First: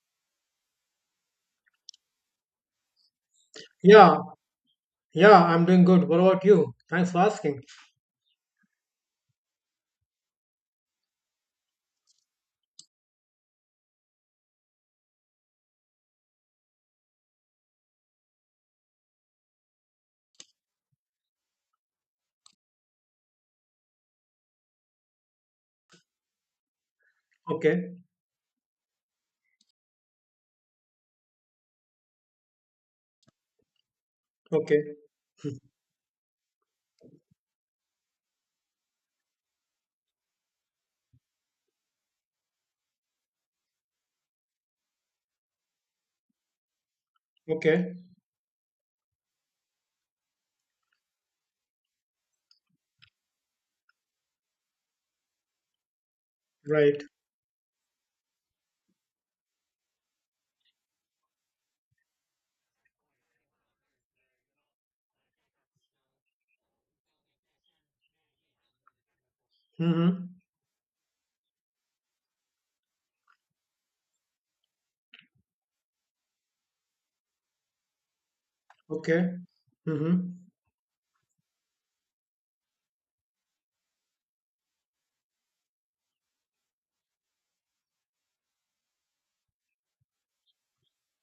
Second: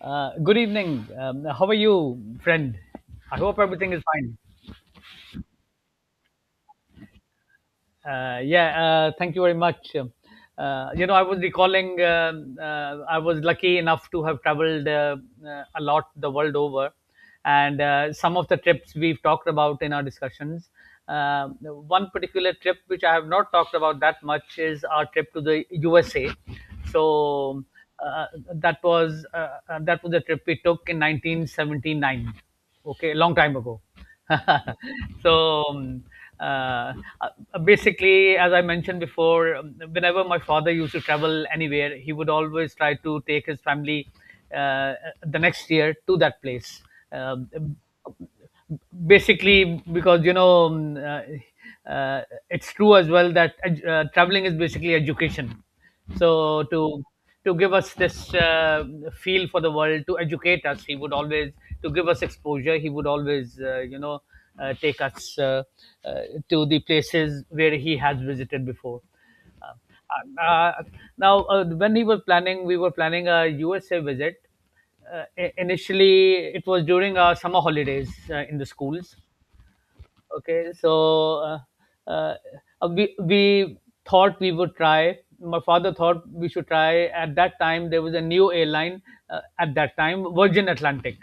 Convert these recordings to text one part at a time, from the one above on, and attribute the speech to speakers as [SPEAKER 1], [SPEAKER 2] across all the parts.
[SPEAKER 1] Good evening. How are you, friend? I hope everything is
[SPEAKER 2] Yeah,
[SPEAKER 1] fine.
[SPEAKER 2] yeah, I'm doing good. What about you? Thanks for asking.
[SPEAKER 1] Yeah, Thank you very much. You know, I was recalling um I was lucky enough to have traveled a lot the world over, and some of the trips we've talked about in our discussions. Uh, One particular trip which I have not talked about that much is our trip to the USA. So
[SPEAKER 2] Okay,
[SPEAKER 1] uh, that was the trip we took in 1979. Okay, a long time ago.
[SPEAKER 2] okay,
[SPEAKER 1] so um, uh, basically, as I mentioned before, whenever my father used to travel anywhere, he would always try to take his family uh, the next year to that place. Um
[SPEAKER 2] okay,
[SPEAKER 1] basically because uh, uh, it's true as well that traveling is basically education. so
[SPEAKER 2] right.
[SPEAKER 1] to to give us this feel for the world, to educate us, he would always, to give us exposure, he would always, take us uh, to the places where he has visited before. Uh,
[SPEAKER 2] Mm-hmm.
[SPEAKER 1] uh, Now, when he was planning, we were planning a USA visit. Initially, it was during our summer holidays in the schools.
[SPEAKER 2] Okay. Mm-hmm.
[SPEAKER 1] Okay, so uh, uh, we thought we would try. My father thought we should try. At that time, there was a new airline. At that time, Virgin Atlantic,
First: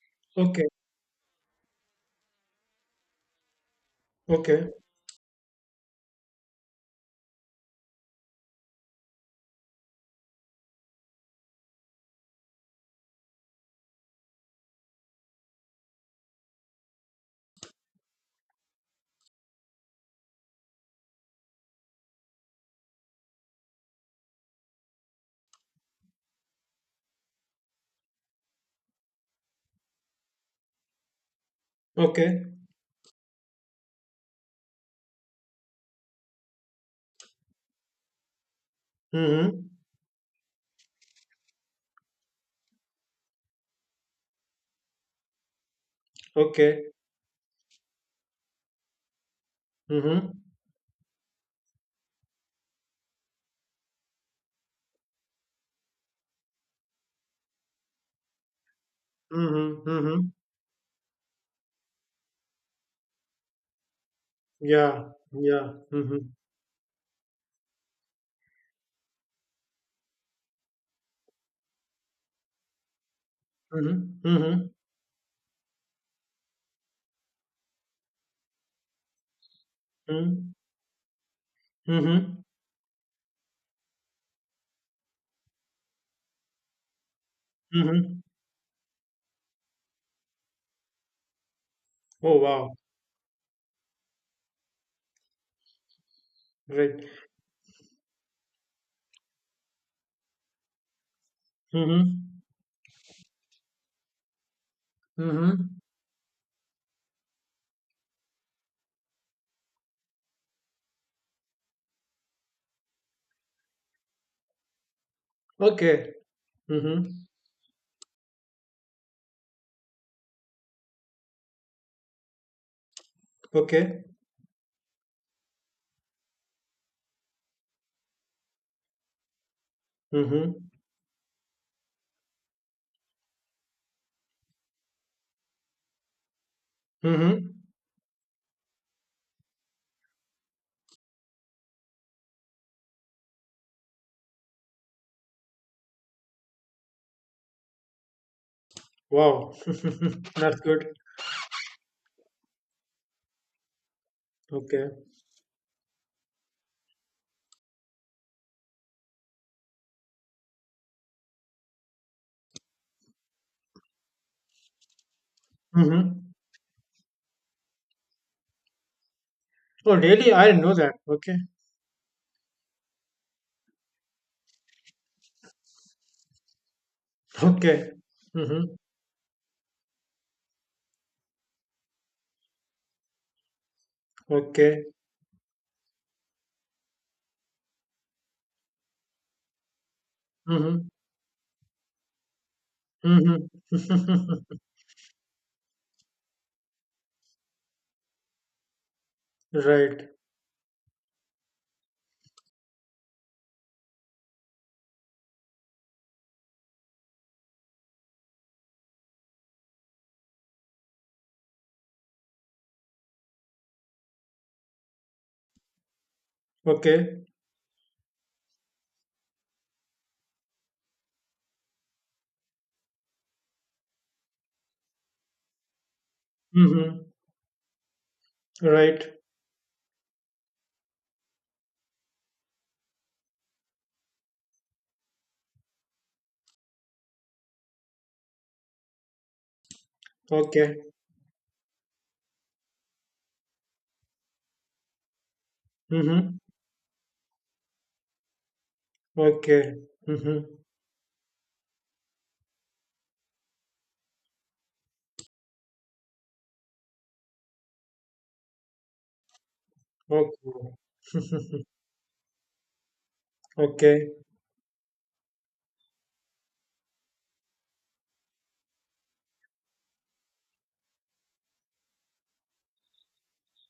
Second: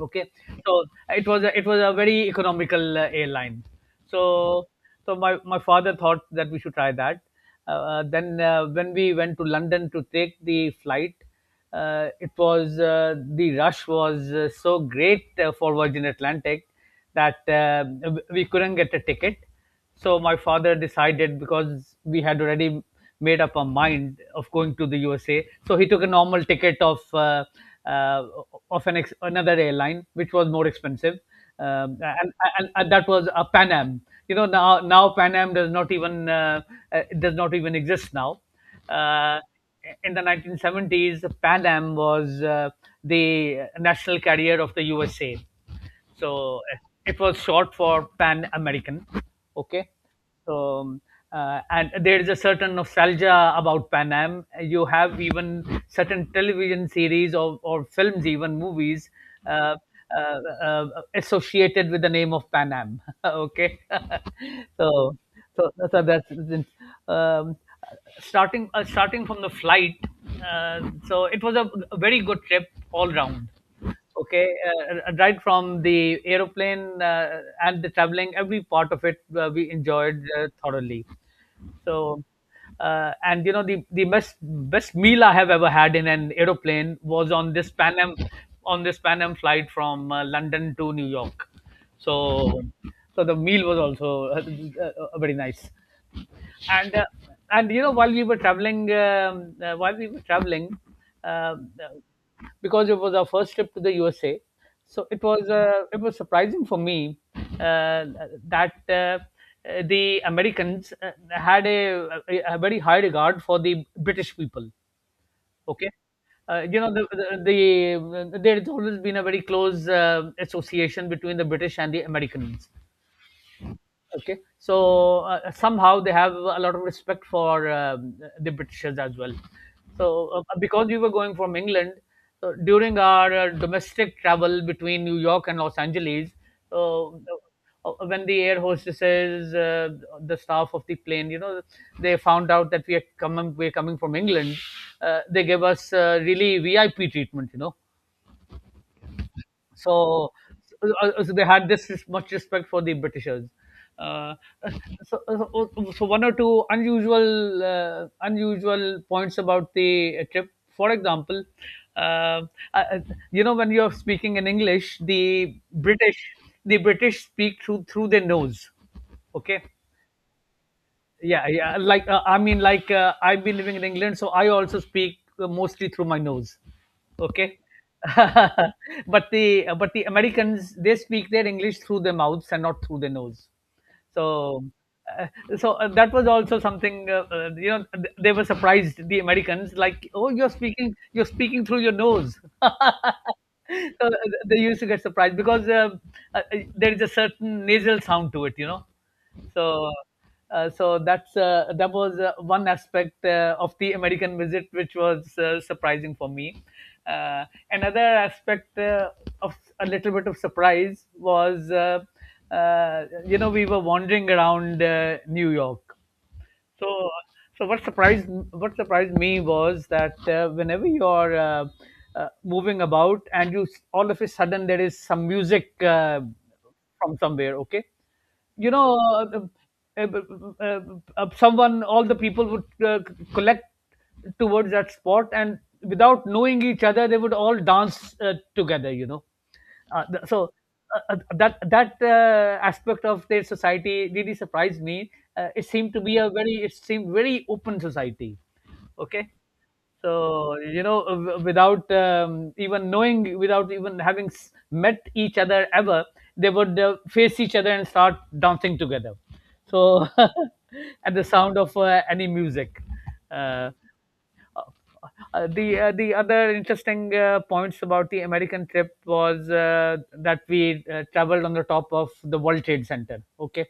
[SPEAKER 1] okay,
[SPEAKER 2] Okay,
[SPEAKER 1] so it was a very economical airline. so
[SPEAKER 2] okay,
[SPEAKER 1] so my, my father thought that we should try that. Then When we went to London to take the flight, it was, the rush was so great for Virgin Atlantic that we couldn't get a ticket. So my father decided, because we had already made up our mind of going to the USA, so he took a normal ticket of uh, another airline, which was more expensive, um, and,
[SPEAKER 2] okay.
[SPEAKER 1] and that was a Pan Am. You know, now Pan Am does not even, does not even exist now. Uh,
[SPEAKER 2] Mm-hmm.
[SPEAKER 1] in the 1970s, Pan Am was the national carrier of the USA, so
[SPEAKER 2] Okay.
[SPEAKER 1] it was short for Pan American. Okay.
[SPEAKER 2] Mm-hmm.
[SPEAKER 1] So, and there is a certain nostalgia about Pan Am. You have even certain television series, or films, even movies, uh,
[SPEAKER 2] Mm-hmm. Mm-hmm.
[SPEAKER 1] uh, uh, associated with the name of Pan Am. Okay.
[SPEAKER 2] Yeah,
[SPEAKER 1] so, so,
[SPEAKER 2] yeah.
[SPEAKER 1] so
[SPEAKER 2] Mm-hmm.
[SPEAKER 1] that's um, starting starting from the flight. So it was a very good trip all round.
[SPEAKER 2] Mm-hmm.
[SPEAKER 1] Okay,
[SPEAKER 2] Mm-hmm.
[SPEAKER 1] right from the aeroplane and the traveling, every part of it we enjoyed
[SPEAKER 2] Mm-hmm.
[SPEAKER 1] thoroughly. So,
[SPEAKER 2] Mm-hmm.
[SPEAKER 1] and you know the best meal I have ever had in an aeroplane was on this Pan Am,
[SPEAKER 2] Mm-hmm.
[SPEAKER 1] on this Pan Am flight from London to New York.
[SPEAKER 2] Oh,
[SPEAKER 1] So,
[SPEAKER 2] wow.
[SPEAKER 1] so the meal was also very nice. and
[SPEAKER 2] Right.
[SPEAKER 1] uh, and you know, while we were traveling, while we were traveling, um, uh,
[SPEAKER 2] Mm-hmm.
[SPEAKER 1] because it was our first trip to the USA, so it was,
[SPEAKER 2] Mm-hmm.
[SPEAKER 1] it was surprising for me uh, that the Americans had a very high regard for the British people. Okay.
[SPEAKER 2] Okay.
[SPEAKER 1] You know the,
[SPEAKER 2] Mm-hmm.
[SPEAKER 1] the, the there's always been a very close association between the British and the Americans.
[SPEAKER 2] Okay.
[SPEAKER 1] Okay, so somehow they have a lot of respect for the Britishers as well. So
[SPEAKER 2] Mm-hmm.
[SPEAKER 1] because we were going from England, so during our domestic travel between New York and Los Angeles, uh, uh,
[SPEAKER 2] Mm-hmm.
[SPEAKER 1] when the air hostesses, the staff of the plane, you know, they found out that we're coming from England, they gave us really VIP treatment, you know.
[SPEAKER 2] Wow.
[SPEAKER 1] So,
[SPEAKER 2] That's good.
[SPEAKER 1] so they had this much respect for the Britishers. Uh,
[SPEAKER 2] Okay.
[SPEAKER 1] so one or two unusual unusual points about the trip. For example, uh, uh, you know, when you are speaking in English, the
[SPEAKER 2] Mm-hmm.
[SPEAKER 1] British speak through their nose. Okay,
[SPEAKER 2] Oh, really? I didn't know that. Okay.
[SPEAKER 1] yeah, yeah, like I mean, like, I've been living in England, so I also speak mostly through my nose. Okay.
[SPEAKER 2] Okay. Mm-hmm.
[SPEAKER 1] But the Americans, they speak their English through their mouths and not through their nose. So
[SPEAKER 2] Okay.
[SPEAKER 1] uh, that was also something, you know, they were surprised, the Americans, like, oh, you're
[SPEAKER 2] Mm-hmm.
[SPEAKER 1] speaking, you're speaking through your nose.
[SPEAKER 2] Mm-hmm.
[SPEAKER 1] So they used to get surprised, because there is a certain nasal sound to it, you know. So,
[SPEAKER 2] Right.
[SPEAKER 1] that was one aspect of the American visit, which was surprising for me. Uh, Another aspect of a little bit of surprise was, you know, we were wandering around New York. So,
[SPEAKER 2] Okay.
[SPEAKER 1] what surprised me was that, whenever you're moving about, and you all of a sudden there is some music
[SPEAKER 2] Mm-hmm.
[SPEAKER 1] from somewhere, okay, you know,
[SPEAKER 2] Right.
[SPEAKER 1] uh, uh, uh, someone all the people would collect towards that spot, and without knowing each other they would all dance together, you know. uh, th- so
[SPEAKER 2] Okay.
[SPEAKER 1] that aspect of their society really surprised me. uh, it seemed to be a
[SPEAKER 2] Mm-hmm.
[SPEAKER 1] very it seemed very open society. Okay.
[SPEAKER 2] Okay. Mm-hmm.
[SPEAKER 1] So, you know, without even knowing, without even having met each other ever, they would face each other and start dancing together. So,
[SPEAKER 2] Okay.
[SPEAKER 1] at the sound of any music. Uh,
[SPEAKER 2] Okay.
[SPEAKER 1] the other interesting points about the American trip was that we traveled on the top of the World Trade Center. Okay,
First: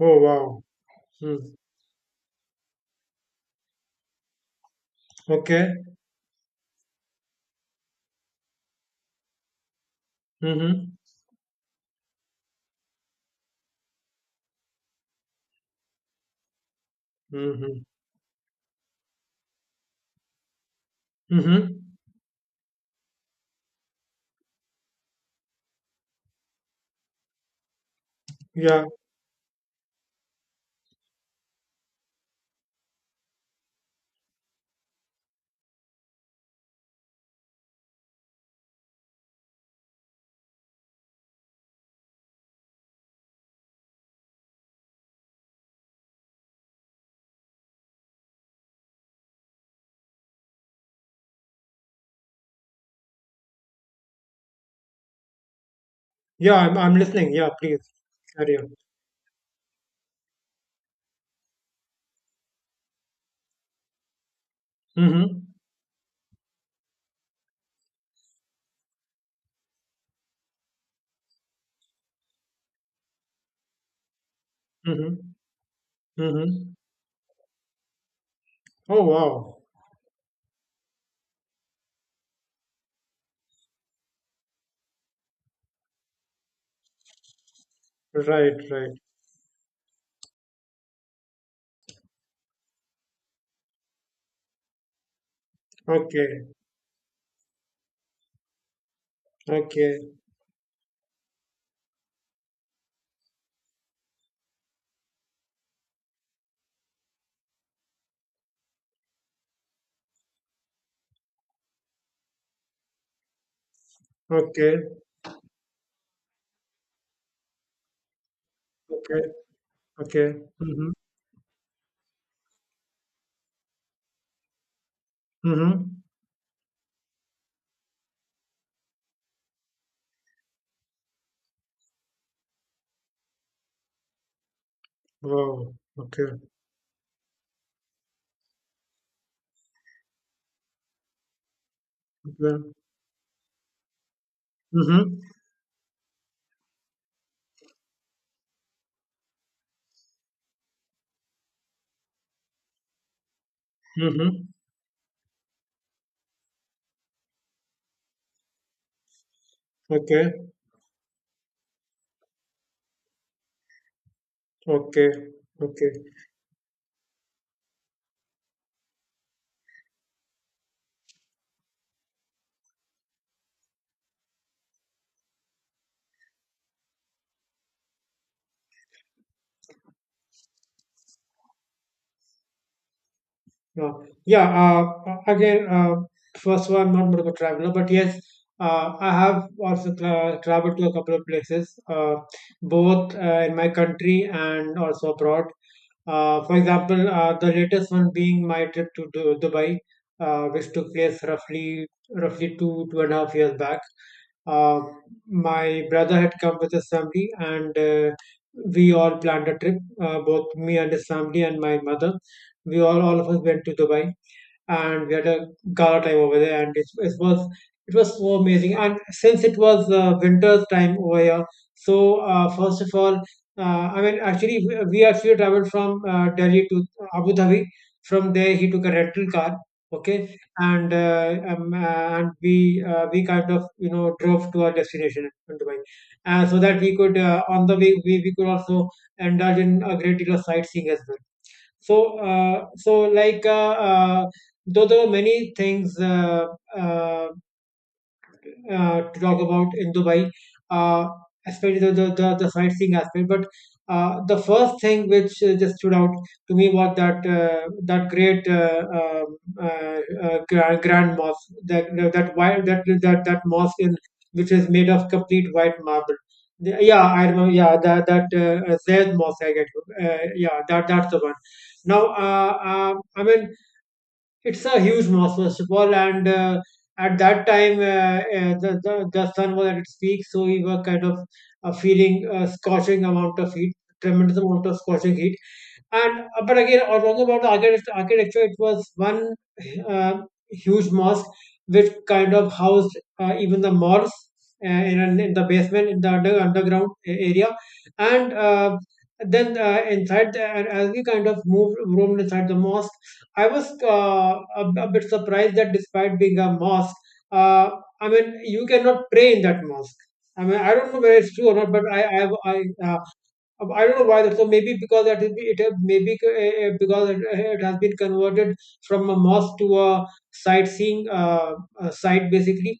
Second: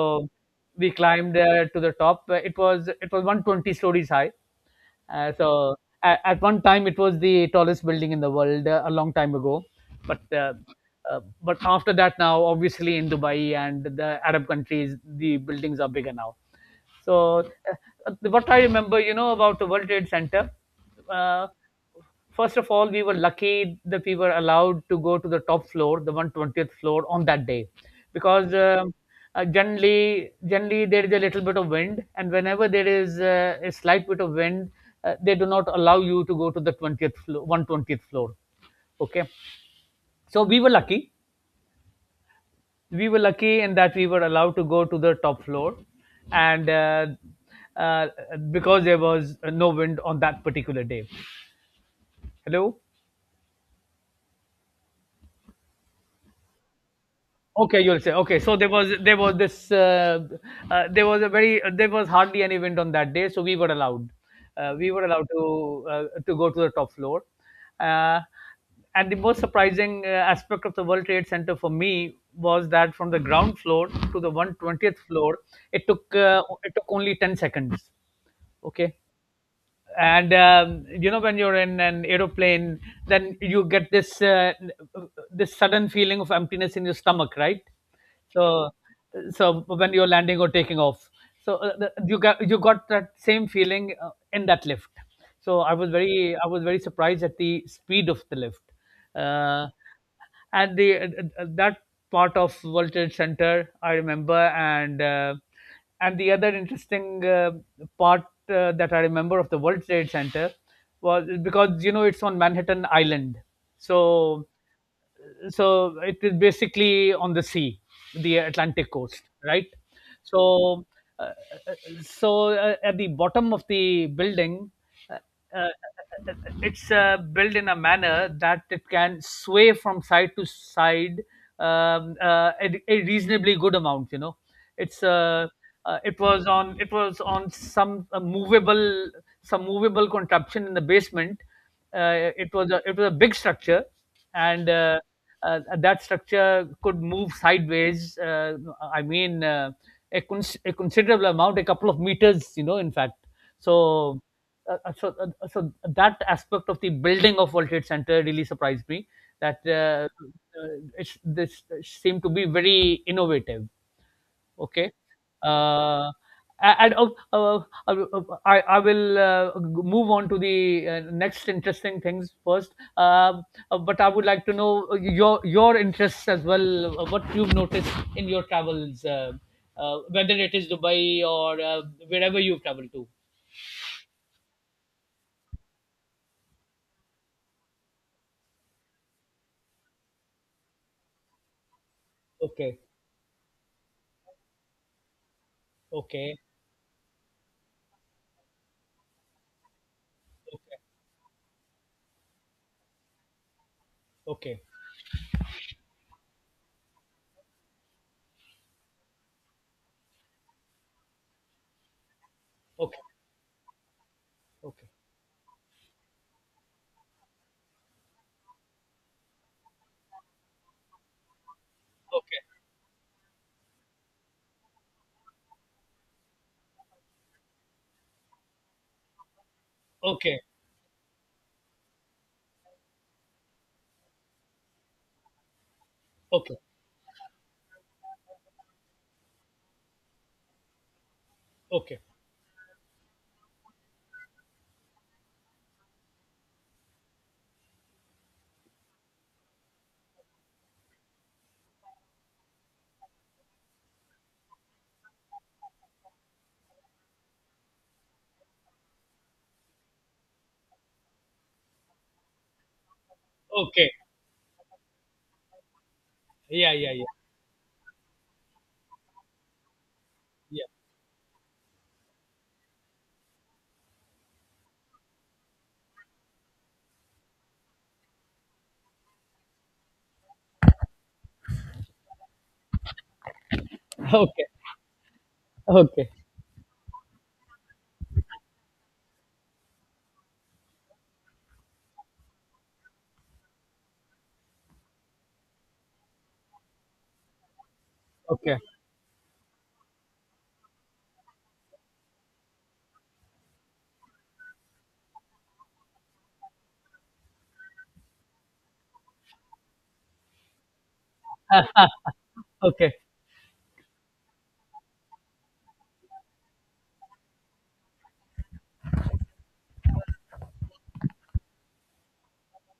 [SPEAKER 2] Oh, wow.
[SPEAKER 1] we climbed
[SPEAKER 2] Mm.
[SPEAKER 1] to the top. It was 120 stories high. Uh,
[SPEAKER 2] Okay.
[SPEAKER 1] so at one time it was the tallest building in the world, a long time ago, but uh,
[SPEAKER 2] Mm-hmm.
[SPEAKER 1] but after that, now obviously in Dubai and the Arab countries the buildings are bigger now. So,
[SPEAKER 2] Mm-hmm.
[SPEAKER 1] what I remember, you know, about the World Trade Center, uh,
[SPEAKER 2] Mm-hmm.
[SPEAKER 1] first of all, we were lucky that we were allowed to go to the top floor, the 120th floor, on that day, because
[SPEAKER 2] Yeah.
[SPEAKER 1] generally there is a little bit of wind, and whenever there is a slight bit of wind, they do not allow you to go to the 20th floor, 120th floor. Okay, so we were lucky in that we were allowed to go to the top floor, and uh, because there was no wind on that particular day. Hello?
[SPEAKER 2] Yeah, I'm listening. Yeah,
[SPEAKER 1] Okay,
[SPEAKER 2] please.
[SPEAKER 1] you'll say okay. So
[SPEAKER 2] Carry
[SPEAKER 1] there
[SPEAKER 2] on.
[SPEAKER 1] was there was this, there was hardly any wind on that day, so we were allowed, we were allowed to,
[SPEAKER 2] Mm-hmm.
[SPEAKER 1] to go to the top floor. Uh, and the most surprising aspect of the World Trade Center for me was that from the ground floor to the 120th
[SPEAKER 2] Mm-hmm.
[SPEAKER 1] floor it took,
[SPEAKER 2] Mm-hmm.
[SPEAKER 1] it took only 10 seconds. Okay.
[SPEAKER 2] Oh, wow.
[SPEAKER 1] And you know, when you're in an aeroplane, then you get this sudden feeling of emptiness in your stomach, right?
[SPEAKER 2] Right,
[SPEAKER 1] So,
[SPEAKER 2] right.
[SPEAKER 1] so when you're landing or taking off, so you got that same feeling in that lift. So i was very
[SPEAKER 2] Okay.
[SPEAKER 1] i was very surprised at the speed of the lift. Uh,
[SPEAKER 2] Okay.
[SPEAKER 1] and the that part of Voltage center I remember. And uh, and the other interesting part that I remember of the World Trade Center was, because you know, it's on Manhattan Island, so
[SPEAKER 2] Okay,
[SPEAKER 1] so it is basically on the sea, the Atlantic
[SPEAKER 2] okay,
[SPEAKER 1] coast, right?
[SPEAKER 2] okay.
[SPEAKER 1] So,
[SPEAKER 2] Mm-hmm.
[SPEAKER 1] uh, uh, at the bottom of the building, uh, uh,
[SPEAKER 2] Mm-hmm.
[SPEAKER 1] uh, it's built in a manner that it can sway from side to side, a reasonably good amount, you know. It's
[SPEAKER 2] Wow. Okay.
[SPEAKER 1] it was on some movable contraption in the basement. Uh, it
[SPEAKER 2] Okay.
[SPEAKER 1] was a, it was a big structure, and
[SPEAKER 2] Mm-hmm.
[SPEAKER 1] that structure could move sideways. I mean, a considerable amount, a couple of meters, you know. In fact, so
[SPEAKER 2] Mm-hmm.
[SPEAKER 1] uh, uh, so so that aspect of the building of World Trade Center really surprised me. That
[SPEAKER 2] Okay.
[SPEAKER 1] it's, this seemed to be very innovative. Okay.
[SPEAKER 2] Okay. Okay.
[SPEAKER 1] Uh, a- and uh, I will move on to the next interesting things first. But I would like to know your interests as well. What you've noticed in your travels, whether it is Dubai or wherever you've traveled to.
[SPEAKER 2] No. Yeah. Again, first of all, I'm not much of a traveler, but yes, I have also traveled to a couple of places,
[SPEAKER 1] Okay.
[SPEAKER 2] both in my country and also abroad.
[SPEAKER 1] Okay.
[SPEAKER 2] For example, the latest one being my trip to Dubai, which
[SPEAKER 1] Okay.
[SPEAKER 2] took place roughly two 2.5 years back.
[SPEAKER 1] Okay.
[SPEAKER 2] Uh, my brother had come with his family, and we all planned a trip, both me and his family and my mother, we all of us went to Dubai,
[SPEAKER 1] Okay.
[SPEAKER 2] and we had a gala time over there. And it was so amazing. And since it was winter's time over here, so
[SPEAKER 1] Okay.
[SPEAKER 2] first of all, uh, I mean, actually, we actually traveled from Delhi to Abu Dhabi. From there, he took a rental car. Okay,
[SPEAKER 1] Okay.
[SPEAKER 2] and we kind of drove to our destination in Dubai,
[SPEAKER 1] Okay. Okay.
[SPEAKER 2] so that we could on the way we could also indulge in a great deal of sightseeing as well.
[SPEAKER 1] Okay.
[SPEAKER 2] So, like, though there were many things uh, to talk about in Dubai, uh, especially the sightseeing aspect. But the first thing which just stood out to me was that, that great, grand mosque, that that white that mosque,
[SPEAKER 1] Okay.
[SPEAKER 2] in which is made of complete white marble.
[SPEAKER 1] Yeah. Yeah.
[SPEAKER 2] Yeah,
[SPEAKER 1] Yeah.
[SPEAKER 2] I remember. Yeah, that Zayed mosque. I get. Yeah,
[SPEAKER 1] Yeah.
[SPEAKER 2] that's the one. Now, I mean, it's a huge mass, first of all, and at that time, the sun was at its peak, so we were kind of feeling scorching amount of heat, tremendous
[SPEAKER 1] Okay.
[SPEAKER 2] amount of scorching heat.
[SPEAKER 1] Okay.
[SPEAKER 2] And but again, talking about the architecture, it was one uh, huge mosque which kind of housed even the malls, in, in the basement, in the underground area, and
[SPEAKER 1] Okay.
[SPEAKER 2] then inside the, and as we kind of moved roamed inside the mosque, I was a bit surprised that despite being a mosque, uh, I mean you cannot pray in that mosque. I mean, I don't know whether it's true or not, but
[SPEAKER 1] Okay.
[SPEAKER 2] I don't know why that. So maybe because that is it. Maybe because it has been converted from a mosque to a sightseeing site, basically.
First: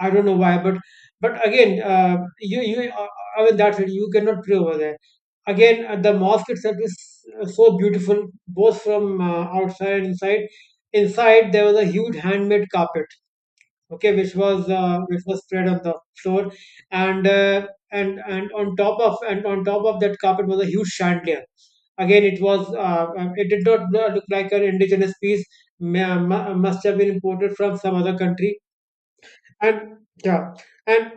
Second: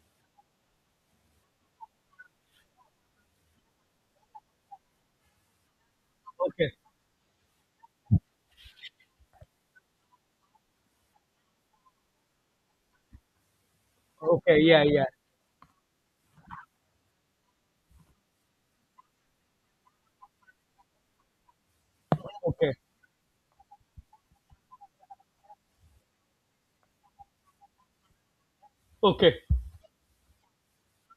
[SPEAKER 2] I don't know why, but again, you you I mean that's it. You cannot pray over there. Again, the mosque
[SPEAKER 1] Okay.
[SPEAKER 2] itself is so beautiful, both from outside and inside. Inside there was a huge handmade carpet, okay, which
[SPEAKER 1] Okay.
[SPEAKER 2] was
[SPEAKER 1] Yeah. Yeah.
[SPEAKER 2] spread on the floor. And and on top of that carpet was a huge chandelier. Again,
[SPEAKER 1] Okay.
[SPEAKER 2] it did not look like an indigenous piece, must have been imported from some other country.
[SPEAKER 1] Okay.
[SPEAKER 2] And yeah, and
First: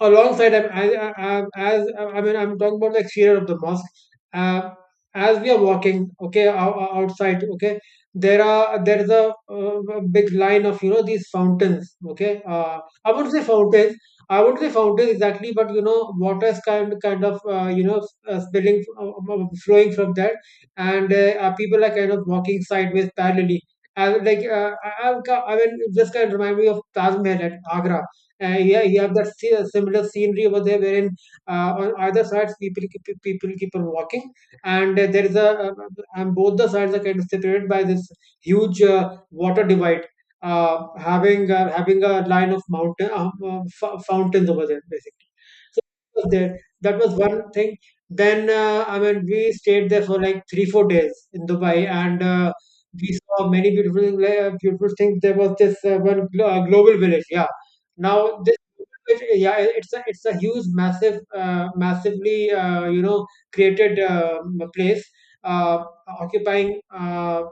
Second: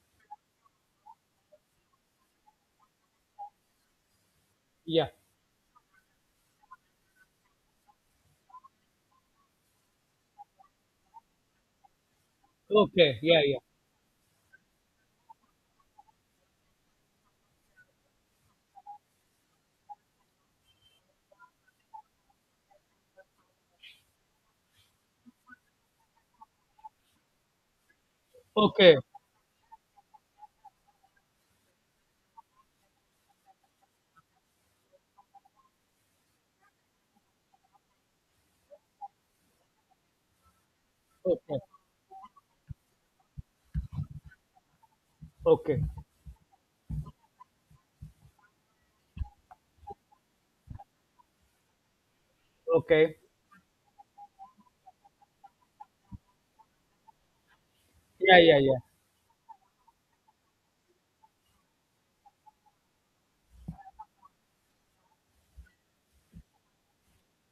[SPEAKER 2] alongside as, I mean, I'm talking about the exterior of the mosque, uh,
[SPEAKER 1] Yeah.
[SPEAKER 2] as we are walking, okay, outside, okay, there is a big line of, these fountains, okay. I
[SPEAKER 1] Okay.
[SPEAKER 2] would
[SPEAKER 1] Yeah.
[SPEAKER 2] say
[SPEAKER 1] Yeah.
[SPEAKER 2] fountains, exactly, but water is kind of spilling, flowing from that. And people are kind of walking sideways parallelly. I, would like I mean, this kind of remind me of Taj Mahal at Agra. Yeah,
[SPEAKER 1] Okay.
[SPEAKER 2] you have that similar scenery over there, wherein on either sides people keep on walking, and there is a and both the sides are kind of separated by this huge water divide,
[SPEAKER 1] Okay.
[SPEAKER 2] having a line of mountain, fountains over there, basically. So
[SPEAKER 1] Okay.
[SPEAKER 2] that was there. That was one thing. Then, I mean, we stayed there for like 3-4 days in Dubai, and we
[SPEAKER 1] Okay.
[SPEAKER 2] saw many beautiful things. Like, beautiful things. There was this, one global village. Yeah,
[SPEAKER 1] Yeah.
[SPEAKER 2] now this,
[SPEAKER 1] Yeah. Yeah.
[SPEAKER 2] yeah, it's a huge, massive, massively created, place, occupying.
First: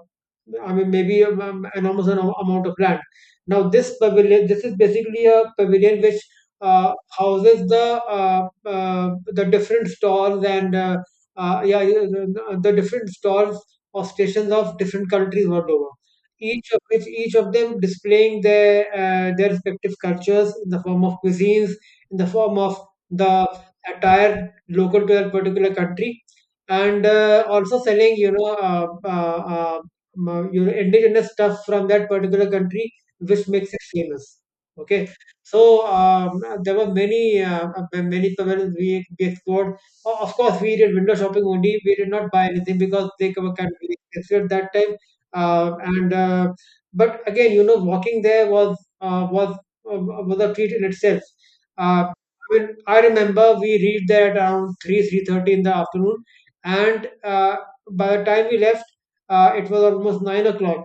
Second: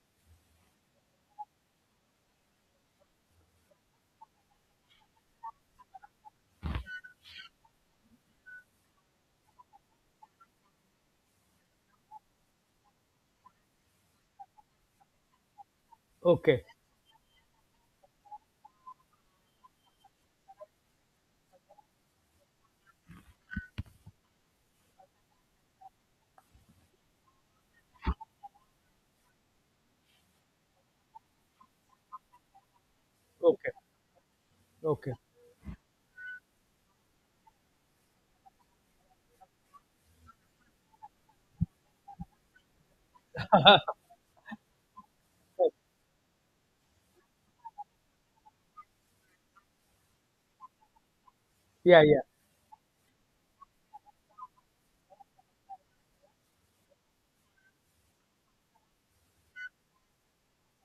[SPEAKER 2] I mean, maybe, enormous amount of land. Now, this pavilion, this is basically a pavilion which houses the, the different stalls, and yeah, yeah, the different stalls of stations of different countries world over.
[SPEAKER 1] Okay.
[SPEAKER 2] Each of which, each of them displaying their respective cultures in the form of cuisines, in the form of the attire local to that particular country, and also selling, indigenous stuff from that particular country which makes
[SPEAKER 1] Okay.
[SPEAKER 2] it famous, okay.
[SPEAKER 1] Okay.
[SPEAKER 2] So, there were many, many pavilions we explored. Of course we did window shopping only, we did not buy anything because they were kind of expensive at that time,
[SPEAKER 1] Oh,
[SPEAKER 2] and but again, walking there was, uh, was uh, was a treat in itself,
[SPEAKER 1] yeah.
[SPEAKER 2] uh,
[SPEAKER 1] Yeah.
[SPEAKER 2] I mean, I remember we reached there at around 3 3:30 in the afternoon, and by the time we left, it was almost 9 o'clock,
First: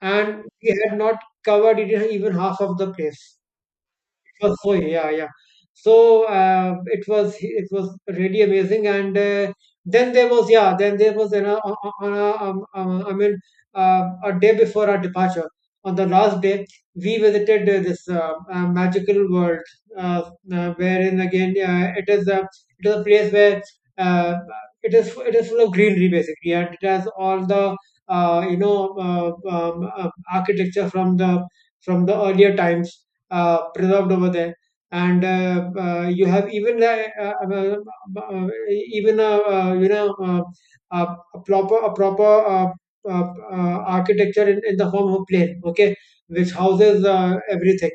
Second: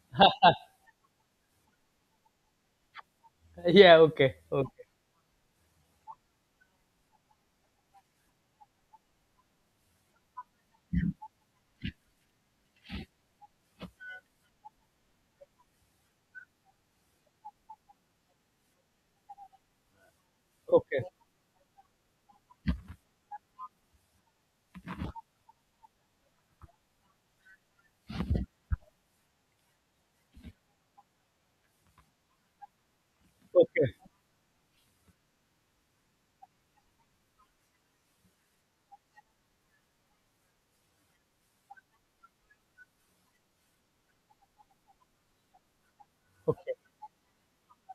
[SPEAKER 2] and we had not covered it even half of the place.
[SPEAKER 1] Yeah. Okay.
[SPEAKER 2] It was so,
[SPEAKER 1] Okay.
[SPEAKER 2] yeah, yeah. So it was really amazing, and then there was, yeah, then there was an on a, I mean a day before our departure. On the last day, we visited, this, magical world, uh,
[SPEAKER 1] Okay.
[SPEAKER 2] wherein again, it is a place where uh, it is full of greenery basically, and it has all the, architecture from the earlier times,
[SPEAKER 1] Okay.
[SPEAKER 2] preserved over there. And you have even, even a proper architecture in the form of plane, okay, which
[SPEAKER 1] Okay.
[SPEAKER 2] houses everything.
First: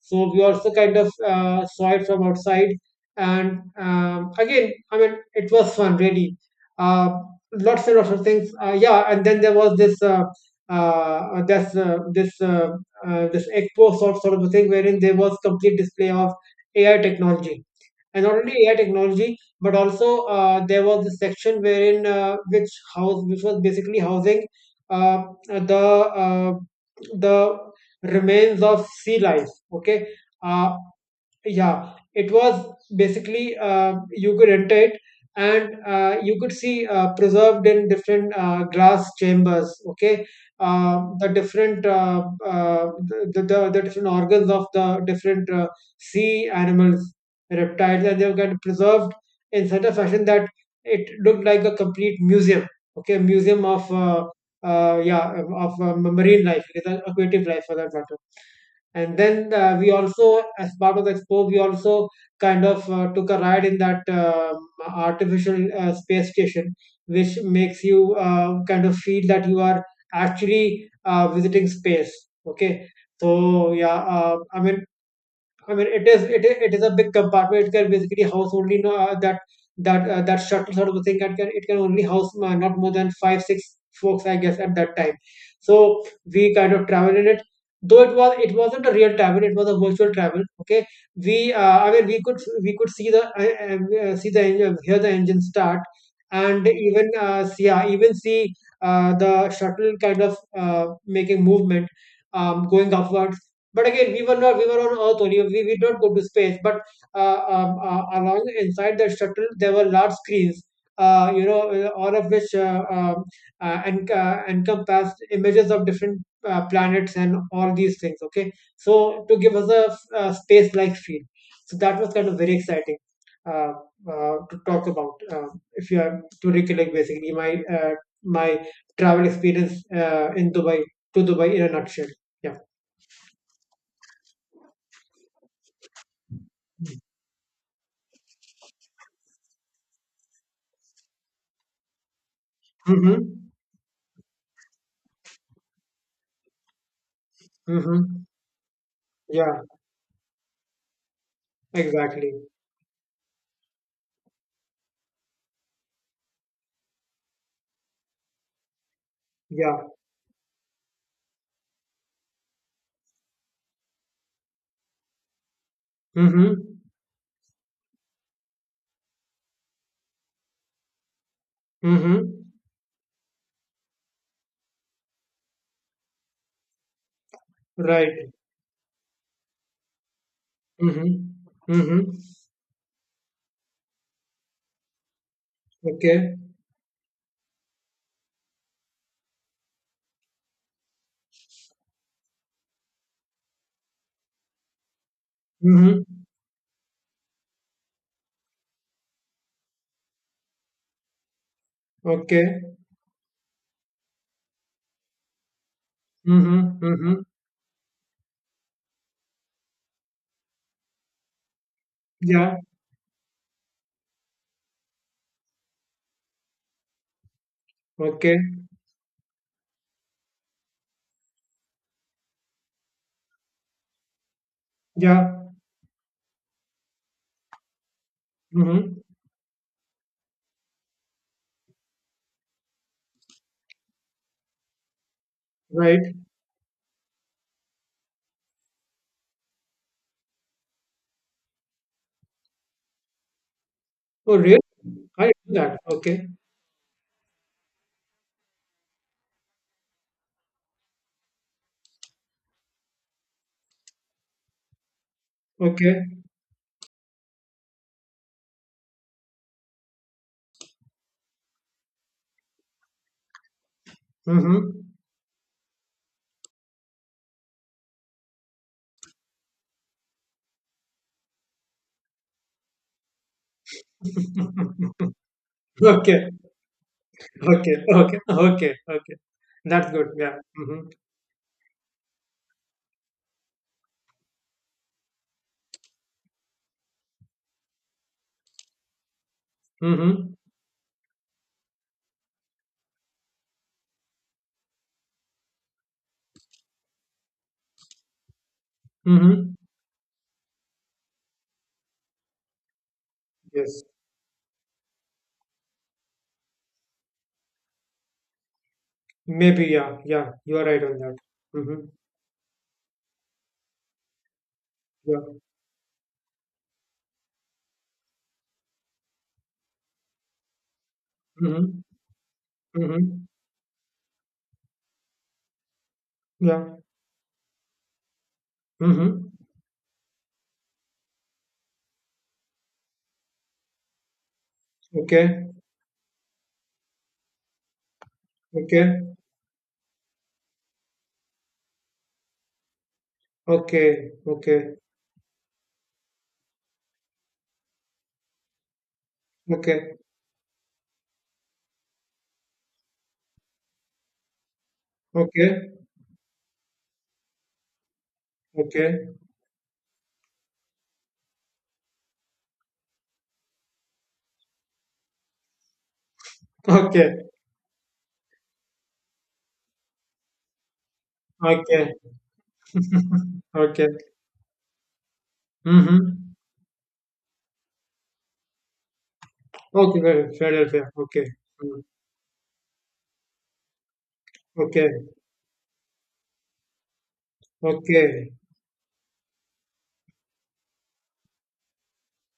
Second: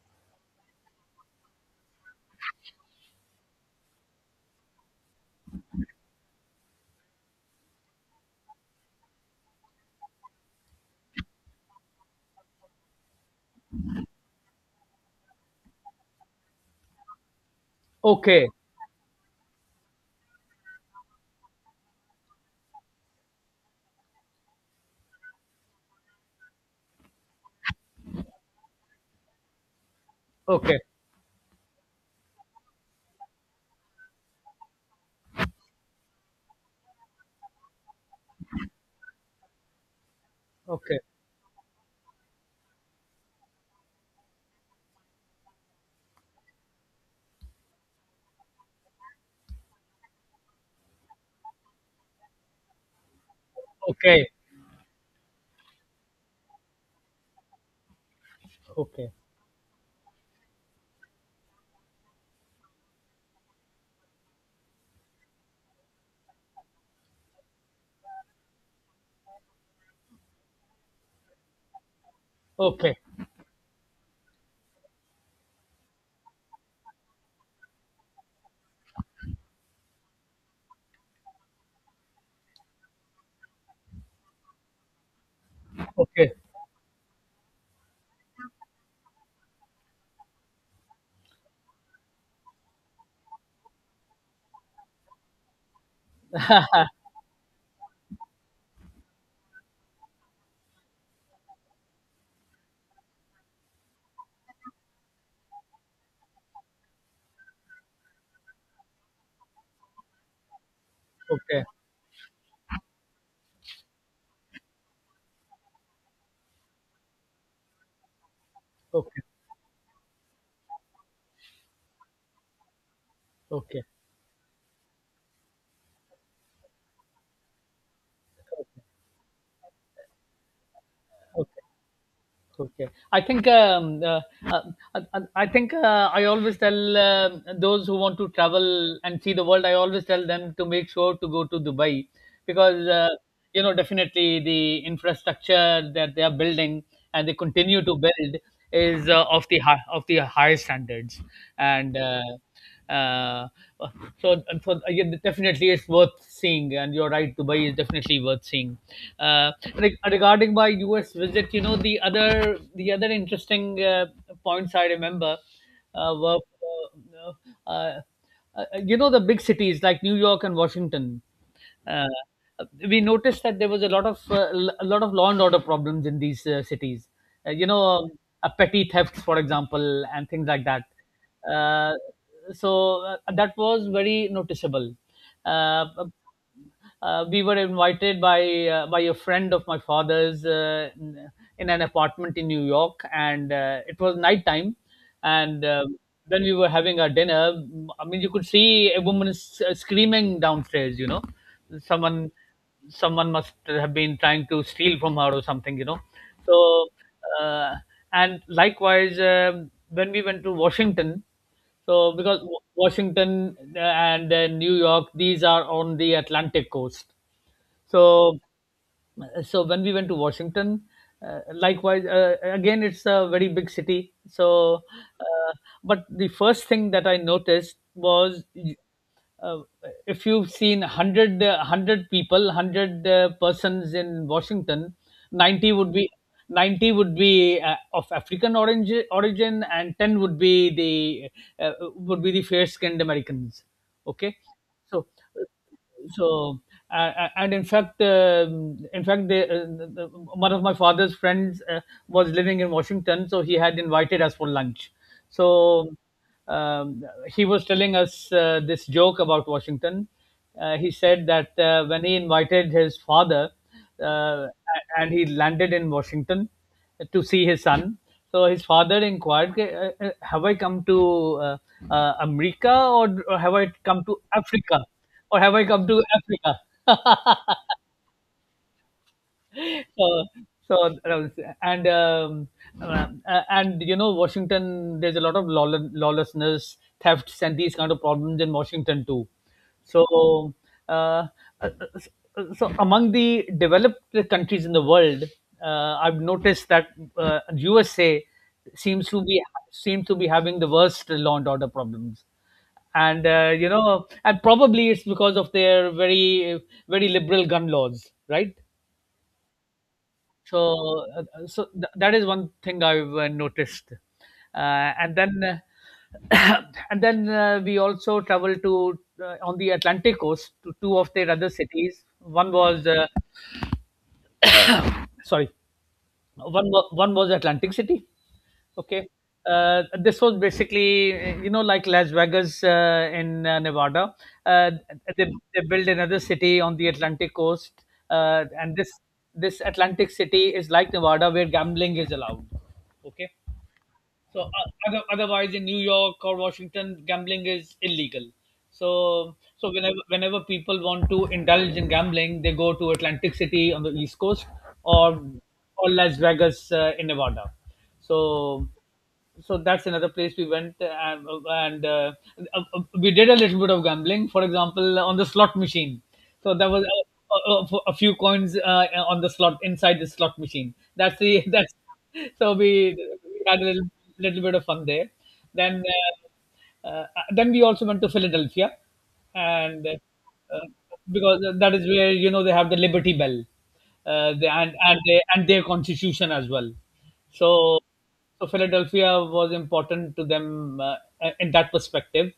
[SPEAKER 2] So we also kind of saw it from outside, and, again, I mean, it was fun really, uh, lots and lots of things, yeah. And then there was this, uh, this uh, this uh, this sort of a thing wherein there was complete display of AI technology. And not only AI technology, but also there was this section wherein, which was basically housing the, the remains of sea life. Okay, uh,
[SPEAKER 1] Okay.
[SPEAKER 2] yeah, it was basically, you could enter it, and you could see, preserved in different glass chambers, okay,
[SPEAKER 1] Okay.
[SPEAKER 2] the different, the different organs of the different sea animals, reptiles, and they were kind of preserved in such a fashion that it looked like a complete museum, okay, museum of, yeah, of, marine life, aquatic life, for that matter.
[SPEAKER 1] Okay. Okay.
[SPEAKER 2] And then, we also, as part of the expo, we also kind of took a ride in that, artificial space station, which makes you kind of feel that you are actually visiting space, okay.
[SPEAKER 1] Okay. Okay. Okay.
[SPEAKER 2] So, yeah, I mean, it is a big compartment. It can basically house only, no, that, that shuttle sort of a thing. That can It can only house, not more than five six folks, I guess, at that time. So we kind of travel in it. Though it wasn't a real travel, it was a virtual travel. Okay, we I mean we could see the, see the engine, hear the engine start, and even, yeah, even see the shuttle kind of making movement, going upward. But again, we were not we were on Earth only. We did not go to space. But along inside the shuttle, there were large screens.
[SPEAKER 1] Okay.
[SPEAKER 2] All of which and encompassed images of different planets and all these things. Okay,
[SPEAKER 1] Okay. Okay.
[SPEAKER 2] so to give us a, space-like feel, so that was kind of very exciting uh,
[SPEAKER 1] Okay.
[SPEAKER 2] to talk about. If you are to recollect, basically my travel experience in Dubai to Dubai
[SPEAKER 1] Okay.
[SPEAKER 2] in a nutshell. Yeah.
[SPEAKER 1] Okay, I think uh, I think I always tell those who want to travel and see the world. I always tell them to make sure to go to Dubai because
[SPEAKER 2] Mm-hmm.
[SPEAKER 1] you know definitely the infrastructure that they are building and they continue to
[SPEAKER 2] Mm-hmm.
[SPEAKER 1] build is uh, of the
[SPEAKER 2] Yeah,
[SPEAKER 1] hi- of the higher standards and
[SPEAKER 2] exactly.
[SPEAKER 1] uh, so and so yeah, definitely it's worth seeing, and you're right, Dubai is definitely worth seeing. uh,
[SPEAKER 2] Yeah.
[SPEAKER 1] Regarding my US visit, you know, the other interesting points I remember uh, were
[SPEAKER 2] Mm-hmm.
[SPEAKER 1] uh, uh, uh, you know the big cities like New York and Washington. Uh,
[SPEAKER 2] Mm-hmm.
[SPEAKER 1] we noticed that there was a lot of law and order problems in these cities. Uh, you know, um,
[SPEAKER 2] Right.
[SPEAKER 1] Petty thefts, for example, and things like that.
[SPEAKER 2] Mm-hmm.
[SPEAKER 1] Uh,
[SPEAKER 2] Mm-hmm.
[SPEAKER 1] so that was very noticeable. Uh,
[SPEAKER 2] Okay.
[SPEAKER 1] we were invited by a friend of my father's in an apartment in New York, and it was nighttime. And
[SPEAKER 2] Mm-hmm.
[SPEAKER 1] when we were having our dinner, I mean, you could see a woman screaming downstairs. You know, someone
[SPEAKER 2] Okay.
[SPEAKER 1] someone must have been trying to steal from her or something. You know,
[SPEAKER 2] Mm-hmm.
[SPEAKER 1] so
[SPEAKER 2] Mm-hmm.
[SPEAKER 1] uh, and likewise, um, when we went to Washington. So because
[SPEAKER 2] Yeah.
[SPEAKER 1] Washington and then New York, these are on the Atlantic coast.
[SPEAKER 2] Okay.
[SPEAKER 1] So so when we went to Washington, likewise, again, it's a very big city, so
[SPEAKER 2] Yeah.
[SPEAKER 1] uh, but the first thing that I noticed was
[SPEAKER 2] Mm-hmm.
[SPEAKER 1] uh, if you've seen 100 100 people 100 persons in Washington, 90 would be
[SPEAKER 2] Right.
[SPEAKER 1] 90 would be of African origin, origin, and 10 the would be the fair skinned americans.
[SPEAKER 2] Oh,
[SPEAKER 1] Okay,
[SPEAKER 2] really?
[SPEAKER 1] so
[SPEAKER 2] I do that. Okay.
[SPEAKER 1] so and in fact, um, in fact, one of my father's friends was living in Washington, so he had invited us for lunch. So
[SPEAKER 2] Okay.
[SPEAKER 1] he was telling us this joke about Washington. He said that when he invited his father, uh,
[SPEAKER 2] Mm-hmm.
[SPEAKER 1] a- and he landed in Washington to see his son, so his father inquired, "Okay, have I come to uh, America, or have I come to Africa, or have I come to
[SPEAKER 2] Okay.
[SPEAKER 1] Africa?"
[SPEAKER 2] Okay. Okay. Okay. Okay. That's
[SPEAKER 1] So
[SPEAKER 2] good. Yeah.
[SPEAKER 1] so
[SPEAKER 2] Mm-hmm.
[SPEAKER 1] that was- and um, uh, and you know Washington, there's a lot of lawl- lawlessness, thefts, and these kind of problems in Washington too.
[SPEAKER 2] Mm-hmm.
[SPEAKER 1] So uh, uh, so among the developed countries in the world, I've noticed that USA seems to be
[SPEAKER 2] Mm-hmm.
[SPEAKER 1] seem to be having the worst law and order problems, and you
[SPEAKER 2] Yes.
[SPEAKER 1] know, and probably it's because of their very very liberal gun laws, right?
[SPEAKER 2] Maybe. Yeah. Yeah. You are right on
[SPEAKER 1] So
[SPEAKER 2] that. Mm-hmm.
[SPEAKER 1] that is one thing I've noticed. And
[SPEAKER 2] Yeah.
[SPEAKER 1] then uh, and then we also traveled to on the Atlantic coast to two of their other
[SPEAKER 2] Mm-hmm.
[SPEAKER 1] cities. One was
[SPEAKER 2] Mhm.
[SPEAKER 1] sorry,
[SPEAKER 2] Yeah.
[SPEAKER 1] one was Atlantic City. Okay.
[SPEAKER 2] Mhm.
[SPEAKER 1] This was basically, you know, like Las Vegas in Nevada. Uh, they,
[SPEAKER 2] Okay.
[SPEAKER 1] they built another city on the Atlantic coast, and this
[SPEAKER 2] Okay.
[SPEAKER 1] this Atlantic City is like Nevada, where gambling is allowed. Okay,
[SPEAKER 2] Okay.
[SPEAKER 1] so
[SPEAKER 2] Okay.
[SPEAKER 1] otherwise, in New York or Washington, gambling is illegal. So so
[SPEAKER 2] Okay.
[SPEAKER 1] whenever whenever people want to indulge in gambling, they go to Atlantic City on the East Coast, or
[SPEAKER 2] Okay.
[SPEAKER 1] or Las Vegas in Nevada. So
[SPEAKER 2] Okay.
[SPEAKER 1] so that's another place we went. And we did a little bit of gambling, for example, on the slot machine. So there was
[SPEAKER 2] Okay.
[SPEAKER 1] a few coins on the slot, inside the slot machine. That's the that's
[SPEAKER 2] Okay.
[SPEAKER 1] So we had a
[SPEAKER 2] Okay.
[SPEAKER 1] little, little bit of fun there. Then
[SPEAKER 2] Mhm.
[SPEAKER 1] uh, uh, then we also went to Philadelphia, and
[SPEAKER 2] Okay. Fair. Fair. Fair. Okay.
[SPEAKER 1] because that
[SPEAKER 2] Mm.
[SPEAKER 1] is where, you know, they have the Liberty Bell,
[SPEAKER 2] Okay.
[SPEAKER 1] and they, and their constitution as well. So
[SPEAKER 2] Okay.
[SPEAKER 1] so Philadelphia was important to them in that perspective.